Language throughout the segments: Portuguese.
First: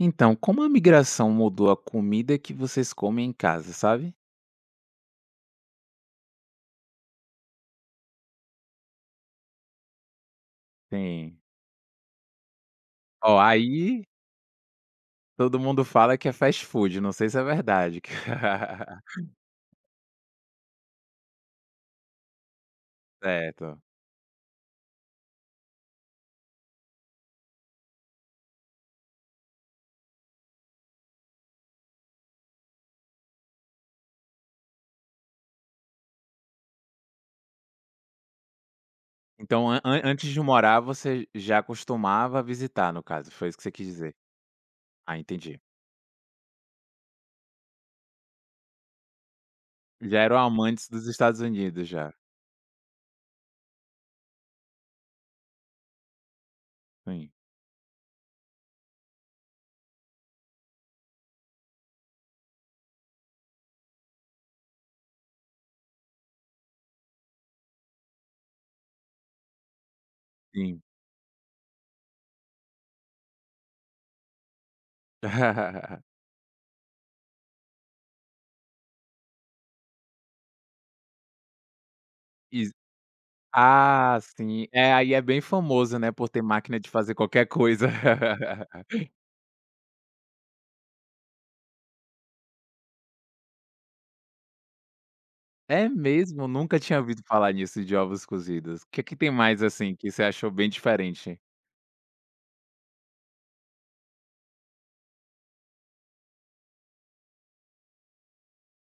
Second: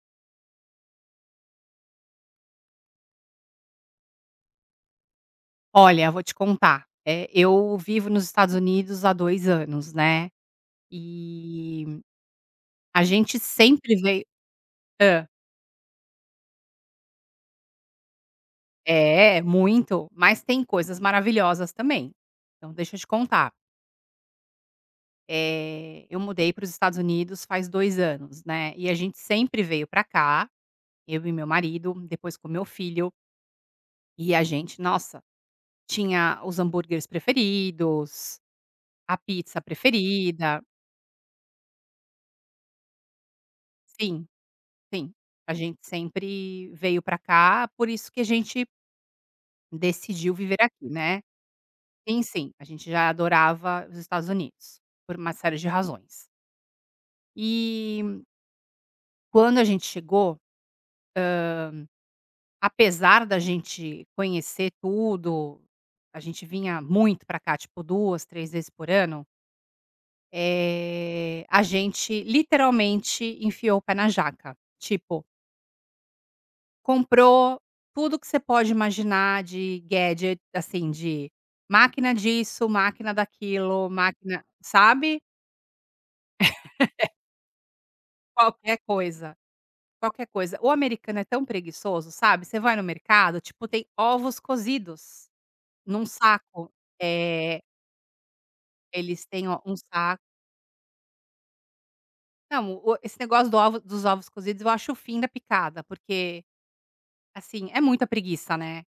Então, como a migração mudou a comida que vocês comem em casa, sabe? Olha, vou te contar, eu vivo nos Estados Unidos há 2 anos, né, Sim. e a gente Ó, sempre aí veio. Hã. todo mundo fala que é fast food, não sei se é verdade. É, muito, mas tem coisas maravilhosas também. Então deixa eu te contar, Certo. Eu mudei para os Estados Unidos faz 2 anos, né, e a gente sempre veio para cá, eu e meu marido, depois com meu filho, e a gente, nossa, tinha os hambúrgueres preferidos, a pizza Então, an an antes de preferida. morar, você já costumava visitar, no caso, foi isso que você quis dizer? Sim. Sim, Ah, a entendi. gente sempre veio pra cá, por isso que a gente Já decidiu eram viver aqui, amantes dos né. Estados Unidos já. Sim, sim, a gente já adorava os Estados Unidos, por uma série de razões. Sim, E quando a gente chegou, apesar da gente conhecer tudo, a gente vinha muito pra cá, tipo 2 3 vezes por ano, sim. A gente literalmente enfiou o pé na jaca. Tipo, comprou tudo que você pode imaginar de gadget, assim, de máquina disso, Is máquina daquilo, Ah, máquina, sim. É, aí sabe, é bem famoso, né, por ter máquina de fazer qualquer coisa. qualquer coisa, qualquer coisa. O americano é tão preguiçoso, sabe, você vai no mercado, tipo, tem ovos cozidos É num mesmo? saco. Nunca tinha ouvido falar Eh, nisso de ovos cozidos. O que que eles tem têm o mais, um assim, que saco, você achou bem diferente? não, o esse negócio do ovo dos ovos cozidos eu acho o fim da picada, porque, assim, é muita preguiça, né.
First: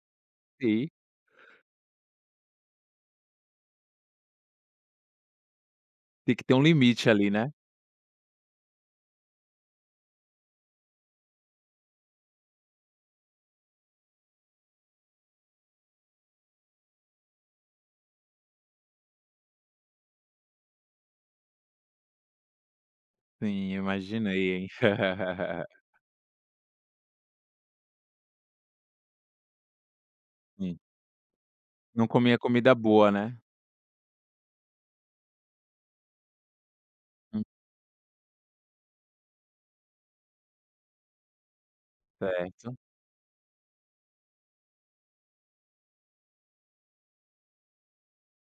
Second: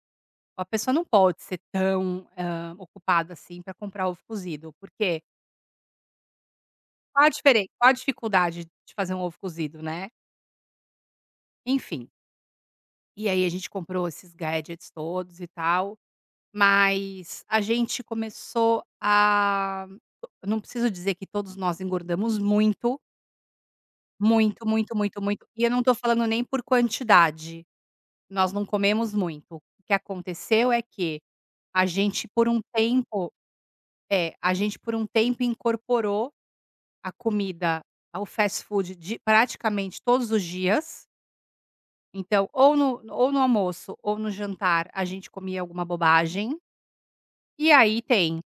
A Sim, pessoa não pode ser tão, ocupada assim para comprar ovo cozido, porque tem que ter um limite qual a ali, né. diferen qual a dificuldade de fazer um ovo cozido, né. Enfim, e aí a gente comprou esses gadgets todos e tal, mas a gente começou a, não preciso dizer que todos nós engordamos muito, Sim, muito, imaginei, hein. muito, muito, muito, e eu não tô falando nem por quantidade, nós não comemos muito. O que aconteceu Sim. é que a Não gente comia por um comida boa, tempo, né. é, a gente por um tempo incorporou a Hum, comida ao fast food de praticamente todos os dias. Então, certo. Ou no almoço ou no jantar, a gente comia alguma bobagem, e aí tem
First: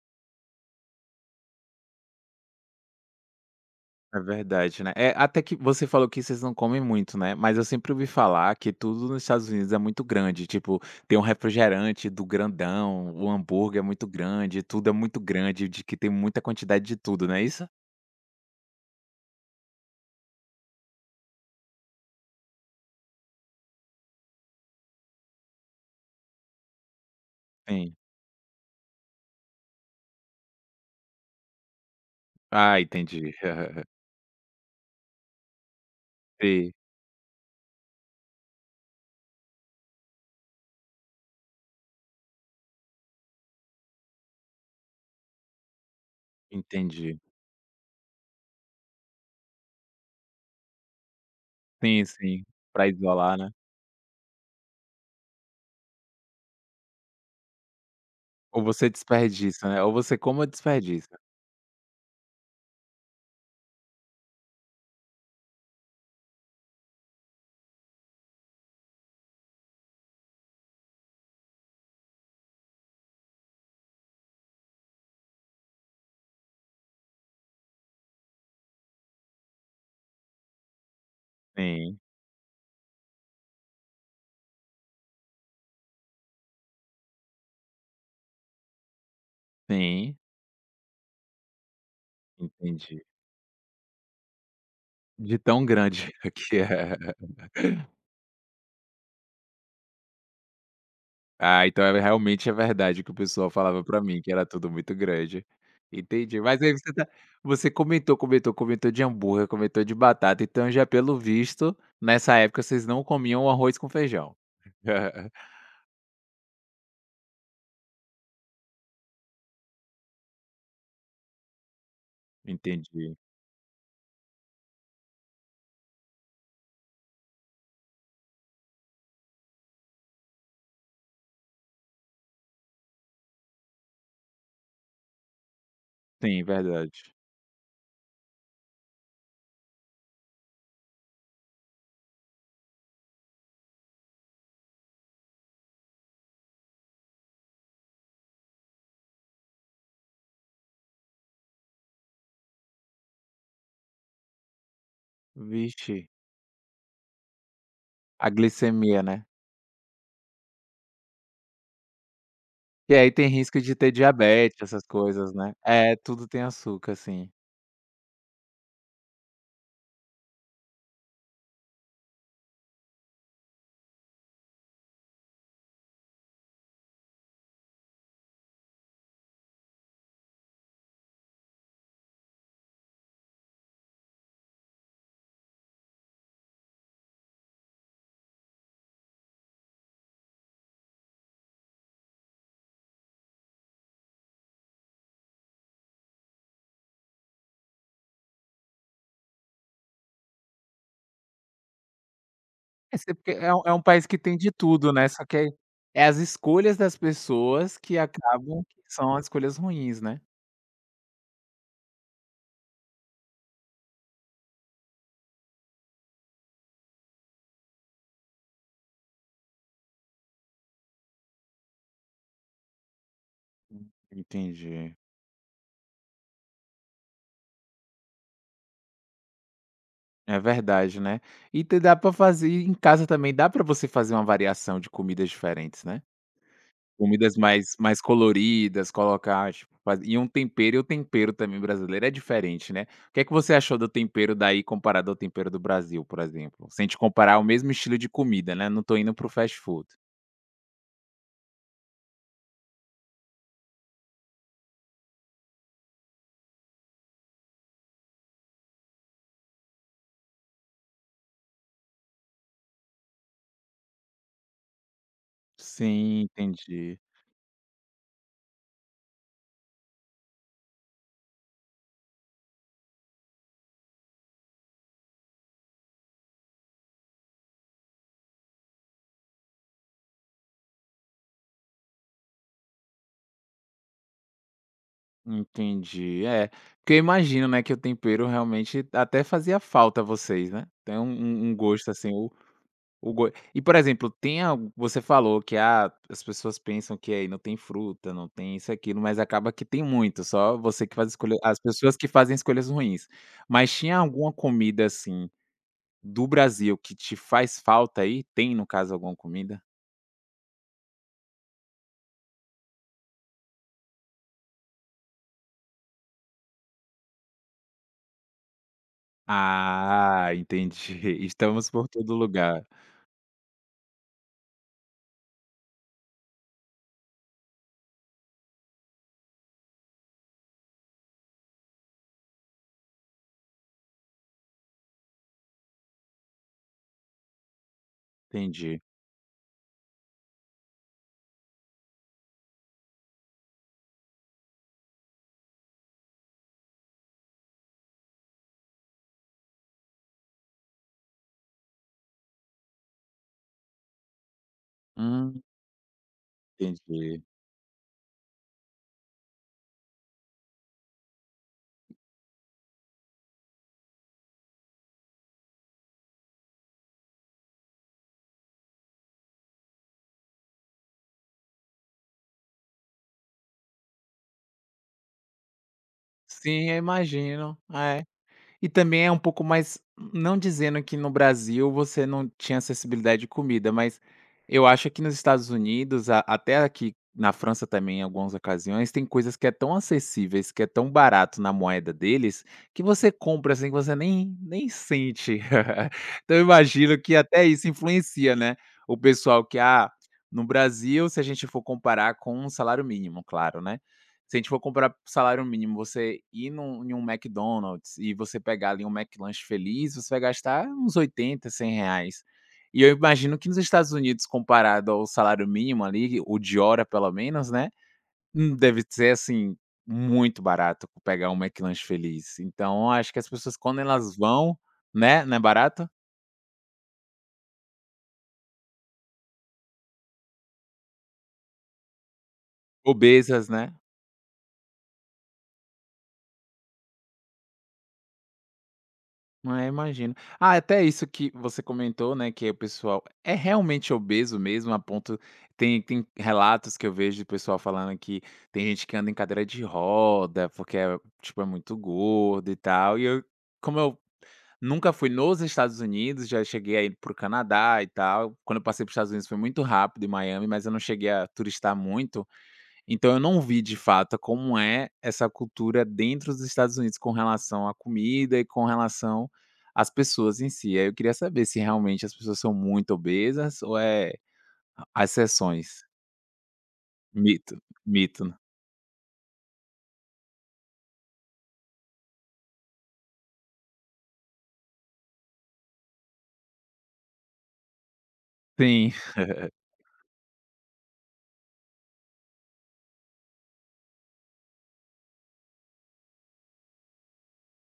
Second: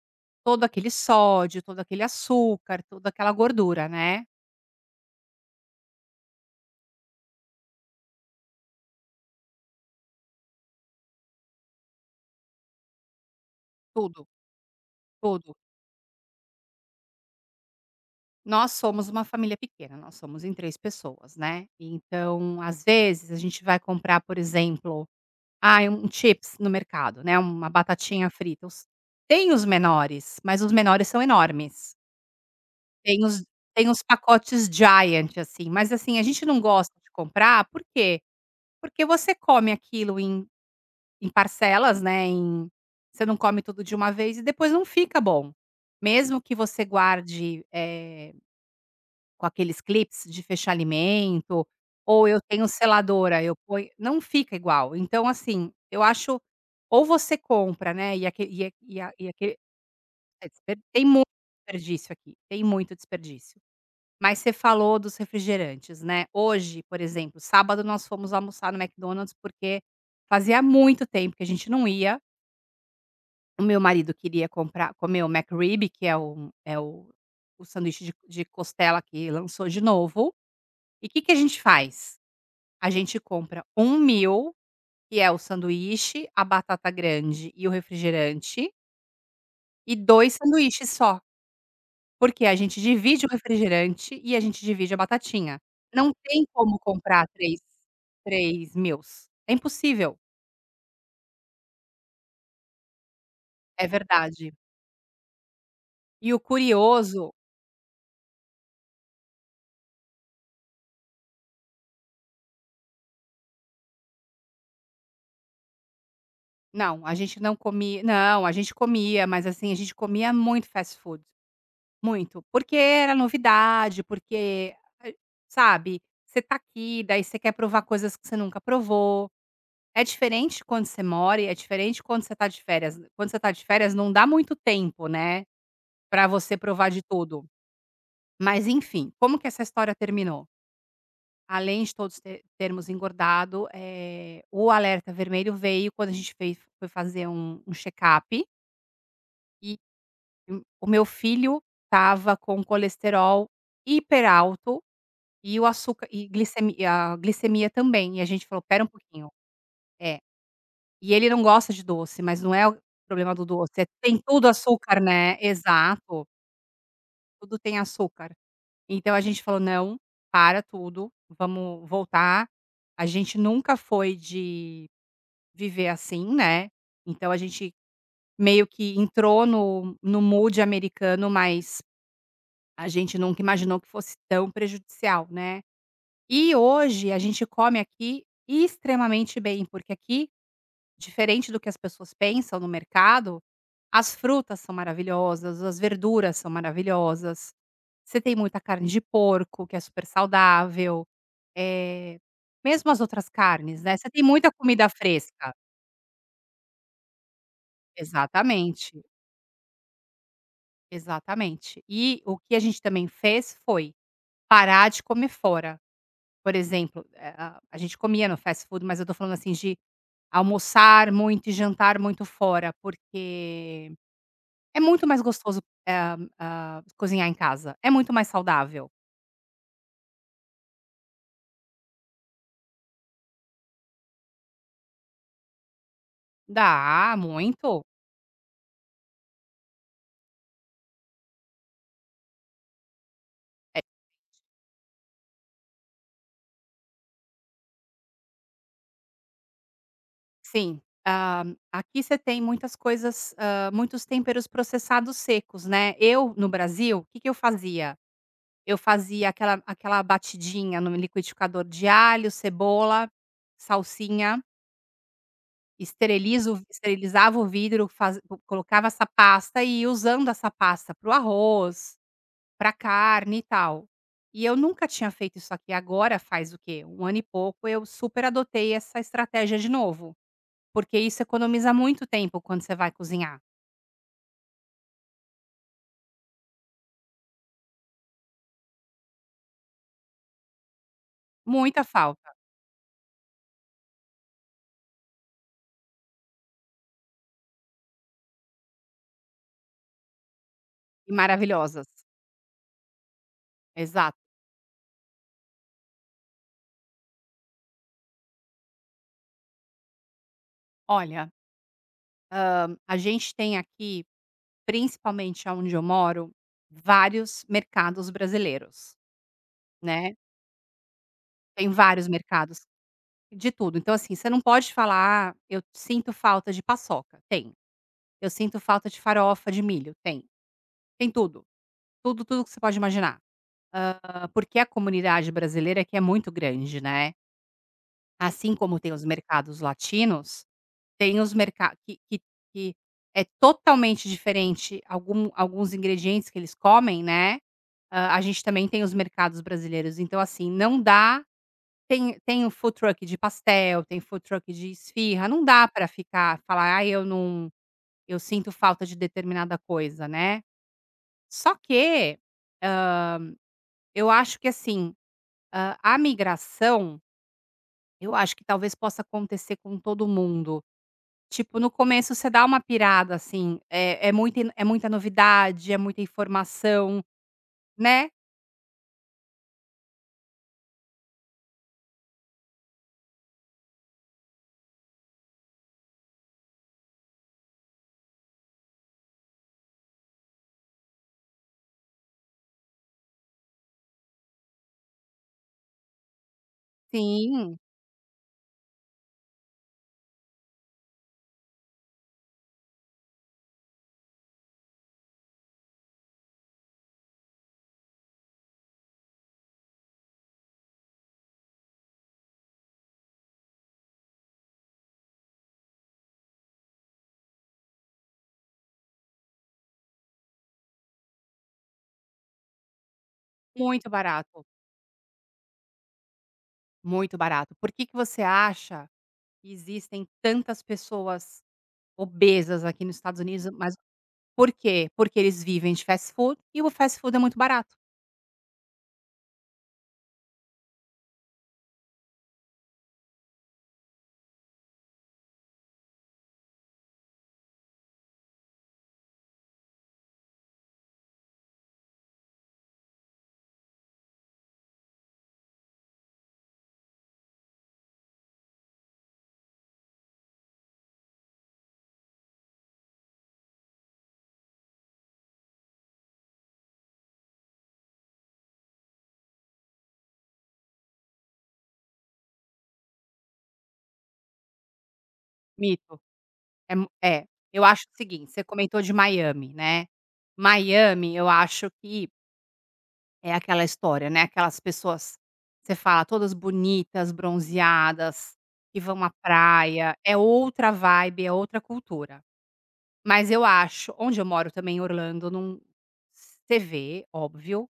todo aquele sódio, todo aquele açúcar, toda aquela gordura, É né. verdade, né. É, até que você falou que vocês não comem muito, né, mas eu sempre ouvi falar que tudo nos Estados Unidos é muito grande, tipo, tem um refrigerante do grandão, o hambúrguer é muito Tudo, grande, tudo é muito tudo. grande, de que tem muita quantidade de tudo, não é isso? Nós somos uma família pequena, nós somos em 3 pessoas, né. Então, às vezes, a gente vai comprar, por exemplo, ai, um chips no mercado, né, uma Sim. batatinha frita. Os, tem os menores, mas os menores são enormes. Ah, Tem entendi. os tem os pacotes giant, assim, mas, assim, a gente não Sei, gosta de comprar, por quê? Porque você come aquilo em, em parcelas, né, em, você não come tudo de uma vez e depois não fica bom. Mesmo que você entendi. guarde, com aqueles clips de fechar alimento, Sim, ou eu sim, tenho pra isolar, seladora, né. eu ponho, não fica igual. Então, assim, eu acho, ou você compra, né, e aque Ou e a você e a e aque desperdiça, né, ou você come ou tem desperdiça. muito desperdício aqui, tem muito desperdício. Mas você falou dos refrigerantes, né. Hoje, por exemplo, sábado nós fomos almoçar no McDonald's, porque fazia muito tempo que a gente não ia. O meu marido queria comprar comer o McRib, que é o sanduíche de costela que lançou de novo. E o que que a gente Sim, faz? A gente compra um meal, que é o sanduíche, a batata grande e o refrigerante, e sim, 2 sanduíches só. Porque a gente entendi. divide o refrigerante e a gente divide a De batatinha. tão grande Não tem que como é. comprar 3, 3 meals. É impossível. Ah, então é realmente é verdade o que o pessoal falava É pra mim, que era verdade. tudo muito grande. E o Entendi, mas aí curioso, você comentou de hambúrguer, comentou de batata, então já pelo visto, nessa época vocês não comiam arroz com feijão. não, a gente não comia. Não, a gente comia, mas assim, a gente comia muito fast food, muito. Porque Entendi. era novidade, porque, eh, sabe, você tá aqui, daí você quer provar coisas que você nunca provou. É diferente quando você mora e é diferente quando você tá de férias. Quando você tá de férias não dá muito tempo, né, pra Sim, você provar de verdade. tudo. Mas enfim, como que essa história terminou? Além de todos te termos engordado, o alerta vermelho veio quando a gente fez foi fazer um check-up, e o meu filho estava com colesterol hiper alto, e o Vixe, açúcar e glicemi a glicemia também, e a a gente falou: "Espera um glicemia, né. pouquinho". É. E ele não gosta de doce, mas não é o E aí tem problema do risco doce, de é, ter tem tudo diabetes essas açúcar, coisas, né. né. É, Exato, tudo tem açúcar, sim. tudo tem açúcar. Então a gente falou: "Não, para tudo, vamos voltar". A gente nunca foi de viver assim, né, então a gente meio que entrou no mood americano, mas a gente nunca imaginou que fosse tão prejudicial, né. E hoje a gente come aqui extremamente bem, porque aqui, diferente do que as pessoas pensam no mercado, as frutas são maravilhosas, as verduras são maravilhosas, você tem muita carne de porco, que é super saudável, eh, mesmo É as se outras porque é um carnes, né, país você que tem tem de muita comida tudo, né, só que aí fresca. é as escolhas das pessoas que acabam que Exatamente, são as escolhas ruins, né. exatamente. E o que a gente também fez foi parar de comer fora. Por exemplo, a gente comia no fast food, mas eu tô falando assim de almoçar muito e jantar muito fora, porque é Entendi. muito mais gostoso, eh cozinhar em casa, é muito mais saudável. É verdade, né. E te dá pra fazer em casa também dá pra você fazer uma variação de comidas diferentes, né? Dá, Comidas mais muito. mais coloridas, colocar, tipo, faz e um tempero e o tempero também brasileiro é diferente, né. O que é que você achou É, do tempero daí comparado ao tempero do Brasil, por exemplo? Sem te comparar o mesmo estilo de comida, né, não tô indo para o fast food. sim, aqui você tem muitas coisas, muitos temperos processados secos, né. Eu, no Brasil, o que que eu fazia? Eu fazia aquela batidinha no liquidificador de alho, cebola, salsinha, Sim, esterilizo entendi. esterilizava o vidro, faz colocava essa pasta e ia usando essa pasta para o arroz, para carne e tal. E eu nunca tinha feito isso aqui, agora faz o quê? Um ano e pouco eu super adotei essa estratégia de novo, porque isso economiza muito tempo quando você vai cozinhar, Entendi. É, porque eu imagino, né, que o tempero realmente até fazia falta a vocês, né. Tem um muita gosto assim. falta O go e, por exemplo, tem algo você falou que, ah, as pessoas pensam que aí não tem fruta, não tem isso aquilo, mas acaba que tem muito, só você que faz e escolha as maravilhosas. pessoas que fazem escolhas ruins. Mas tinha Exato. alguma comida, assim, do Brasil que te faz falta aí? Tem, no caso, alguma comida? Olha, a gente tem aqui, principalmente onde eu moro, vários mercados brasileiros, né, Ah, entendi. tem Estamos por vários todo mercados lugar. de tudo. Então, assim, você não pode falar: "Ah, eu sinto falta de paçoca", tem. "Eu sinto falta de farofa de milho", tem. Tem tudo. Tudo, tudo que você pode imaginar. Porque a comunidade brasileira aqui é muito grande, né. Assim como Entendi. tem os mercados latinos, tem os merca que é totalmente diferente, algum alguns ingredientes que eles comem, né. A gente também tem os mercados brasileiros, então assim, não dá, tem o food truck de pastel, tem food truck de esfirra, Hum, não dá para ficar falar: "Ai, eu entendi. não, eu sinto falta de determinada coisa", né. Só que eu acho que assim, a migração, eu acho que talvez possa acontecer com todo mundo. Tipo, no começo você dá uma pirada, assim, é é muita in é muita novidade, é muita Sim, eu informação, imagino. É. né? E também é um pouco mais, não dizendo que no Brasil você não tinha acessibilidade de comida, mas eu acho que nos Estados Unidos, a até aqui na França também em algumas ocasiões, tem coisas que é tão acessíveis, que é tão barato na moeda deles, que você compra, assim, que você nem sente. Então eu imagino que até Sim, isso influencia, né, o pessoal que, ah, no Brasil, se a gente for comparar com um salário mínimo, claro, né, se a gente for comprar salário mínimo, você ir num em um McDonald's e você pegar ali um McLanche feliz, você vai gastar uns 80, R$ 100. E eu imagino que nos Estados Unidos, comparado ao salário mínimo ali, o de hora pelo menos, né, deve ser, assim, muito barato pegar um McLanche feliz. Então, acho que as pessoas quando muito elas barato, vão, né, não é barato? muito barato. Por que que você acha que existem tantas pessoas obesas aqui nos Estados Obesas, Unidos? né? Mas por quê? Porque eles vivem de fast food e o fast food é muito barato. Ah, imagino. Ah, até isso que você comentou, né, que o pessoal é realmente obeso mesmo, a ponto tem relatos que eu vejo de pessoal falando que tem gente que anda em cadeira de roda, porque é, tipo, é muito gordo e tal, e eu como eu nunca fui nos Estados Unidos, já cheguei a ir para o Canadá e tal, quando eu passei para os Estados Unidos foi muito rápido em Miami, mas eu não cheguei a turistar muito, então eu não vi de fato como é essa cultura dentro dos Estados Unidos com relação à comida e com relação às pessoas em si. Aí eu queria saber se realmente as pessoas são muito obesas ou é as exceções. Mito. É mu É. Mito, Eu acho o mito, seguinte, né. você comentou de Miami, né? Miami, eu acho que é aquela história, né, aquelas pessoas, você fala, todas bonitas, bronzeadas, que Sim. vão à praia, é outra vibe, é outra cultura. Mas eu acho onde eu moro também em Orlando, não, você vê, óbvio,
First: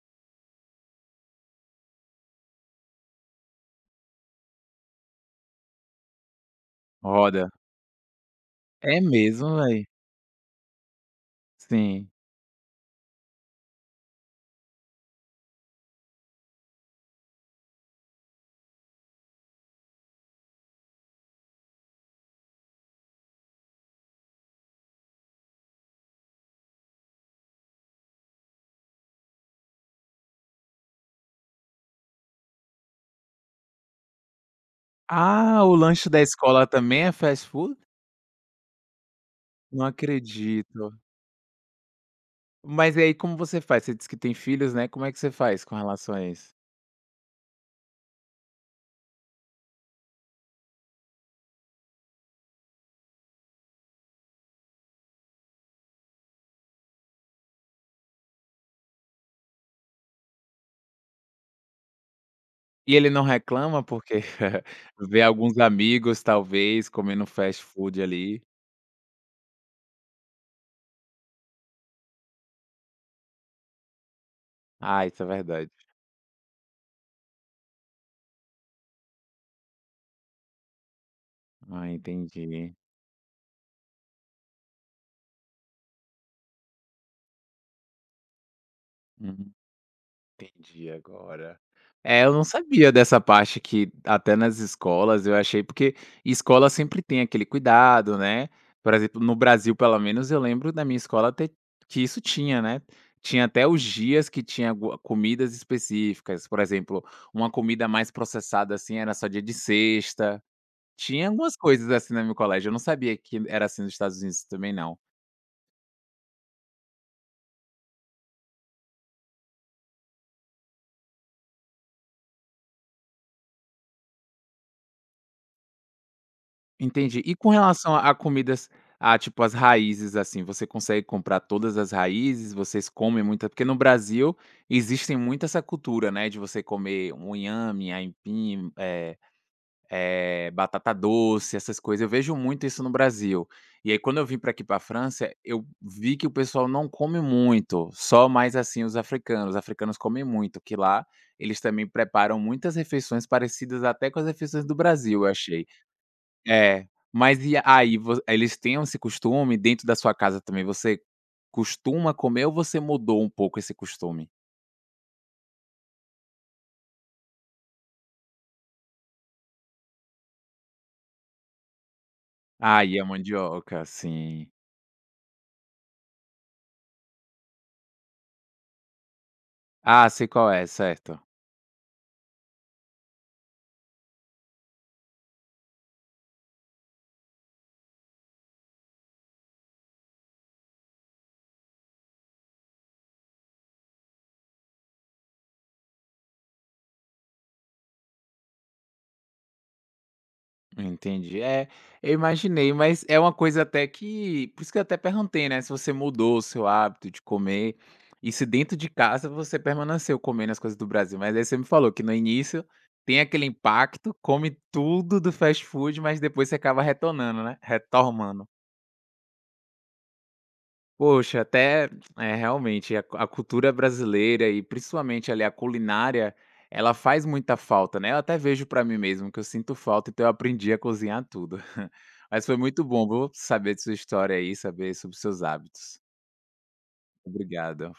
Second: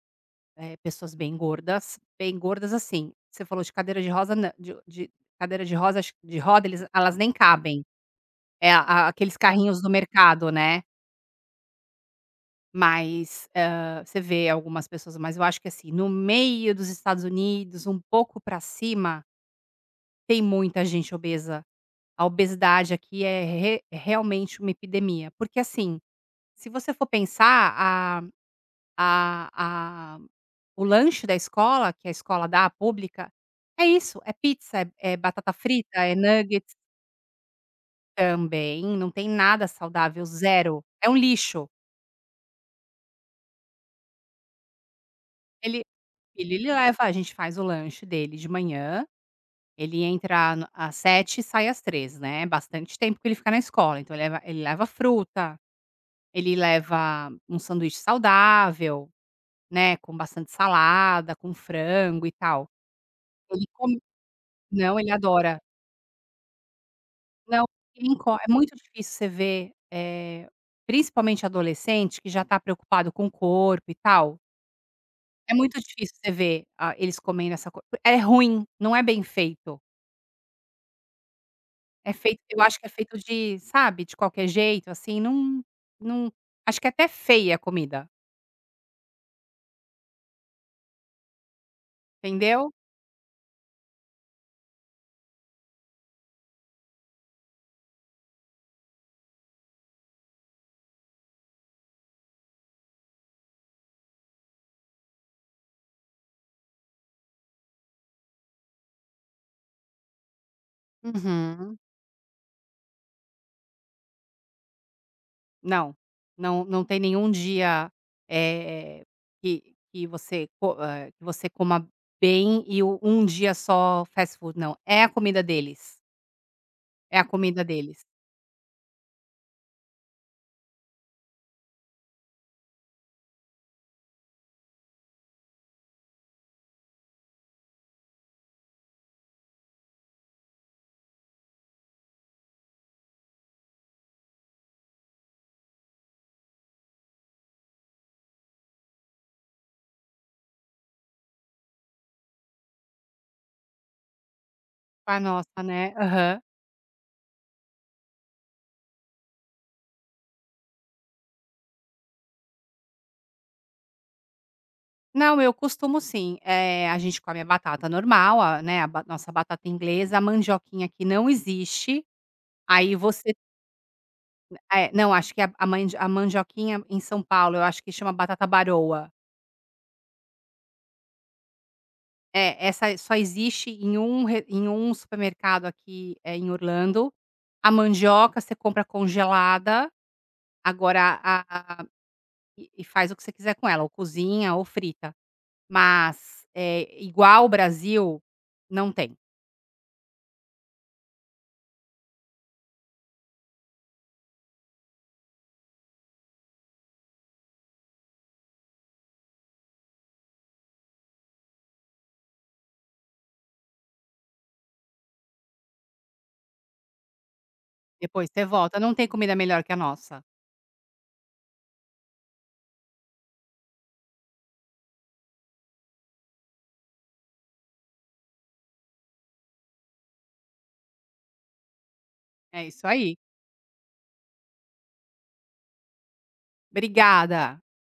pessoas bem gordas, bem gordas, assim, você falou de cadeira de rosa, nã de cadeira de rosa, acho que de roda, eles, elas nem Roda. cabem, é É aqueles mesmo, carrinhos velho. do mercado, né. Sim. Mas, você vê algumas pessoas, mas eu acho que assim, no meio dos Estados Unidos, um pouco pra cima, tem muita gente obesa. A obesidade aqui é re é realmente uma epidemia, porque assim, se você for pensar a o lanche da escola, que é a escola dá, a pública, é isso, é pizza, é batata Ah, o frita, lanche é da escola nuggets também é fast food? também, não tem nada Não saudável, zero, acredito. é um lixo. Mas e aí como você faz? Você disse que tem filhos, né, como é que você faz com Ele relação a isso? ele leva, a gente faz o lanche dele de manhã. Ele entra no às 7, e sai às 3, né, é bastante tempo que ele fica na escola, então ele leva fruta, ele leva um sanduíche saudável, né, com bastante salada, com frango e tal. E ele não Ele reclama come porque não, ele vê alguns adora. amigos, talvez, comendo fast Não, food quem co ali. é muito difícil você ver, principalmente adolescente que já tá preocupado com o corpo e tal, Ah, isso é é verdade. muito difícil você ver, ah, eles comendo essa coisa. É ruim, não é bem feito. Ah, Eu entendi. acho que é feito de, sabe, de qualquer jeito, assim, não, não, acho que é até feia a comida, Hum, entendi agora. É, eu não entendeu? sabia dessa parte que até nas escolas. Eu achei porque escola sempre tem aquele cuidado, né. Por exemplo, no Brasil, pelo menos, eu lembro da minha escola ter que isso tinha, né. Tinha até os dias que tinha alguma comidas específicas. Por exemplo, uma comida mais processada, assim, era só dia de sexta. Tinha algumas Uhum. coisas assim no meu colégio, eu não sabia que era assim nos Estados Unidos também não. Não, não tem nenhum dia, eh, que você coma bem e o um dia só fast food, não, é a comida deles, é Entendi. a E com comida relação deles. A comidas, a tipo as raízes, assim, você consegue comprar todas as raízes? Vocês comem muita porque no Brasil, existem muito essa cultura, né, de você comer um inhame, aipim, eh, eh, batata doce, essas coisas, eu vejo muito isso no Brasil. E aí quando eu vim para aqui para a França, eu vi que o pessoal não come muito, só mais, assim, os africanos. Os africanos comem muito, que lá eles também preparam muitas refeições parecidas até com as refeições do A Brasil, eu nossa, achei. né? Aham. É, mas e aí vo eles têm esse costume, dentro da sua casa também, você costuma comer ou você mudou um pouco esse costume? Não, eu costumo sim, a gente come a batata normal, a, né, a ba nossa batata inglesa, a mandioquinha que não existe, Ah, aí e a você, mandioca, sim. ah, é, não, acho que a mandioquinha em São Paulo, eu acho que chama batata baroa. Ah, sei qual é, certo. É, essa só existe em um re em um supermercado aqui, é em Orlando. A mandioca você compra congelada, agora e faz o que você quiser com ela, ou cozinha ou frita. Mas, é igual o Brasil, não tem. Entendi. É, eu imaginei, mas é uma coisa até que por isso que eu até perguntei, né, se você mudou o seu hábito de comer e se dentro de casa você permaneceu comendo as coisas do Brasil. Mas aí você me falou que no início tem aquele impacto, come tudo do fast food, mas depois você acaba retornando, né, Depois você retomando. volta, não tem comida melhor que a nossa. Poxa, até é, realmente, a cultura brasileira e principalmente ali a culinária, ela faz muita falta, né. Eu até vejo pra mim mesmo que eu sinto falta, então eu aprendi a cozinhar tudo. Mas foi É muito isso bom, aí. viu, saber de sua história aí, saber sobre seus hábitos. Obrigada. Obrigado.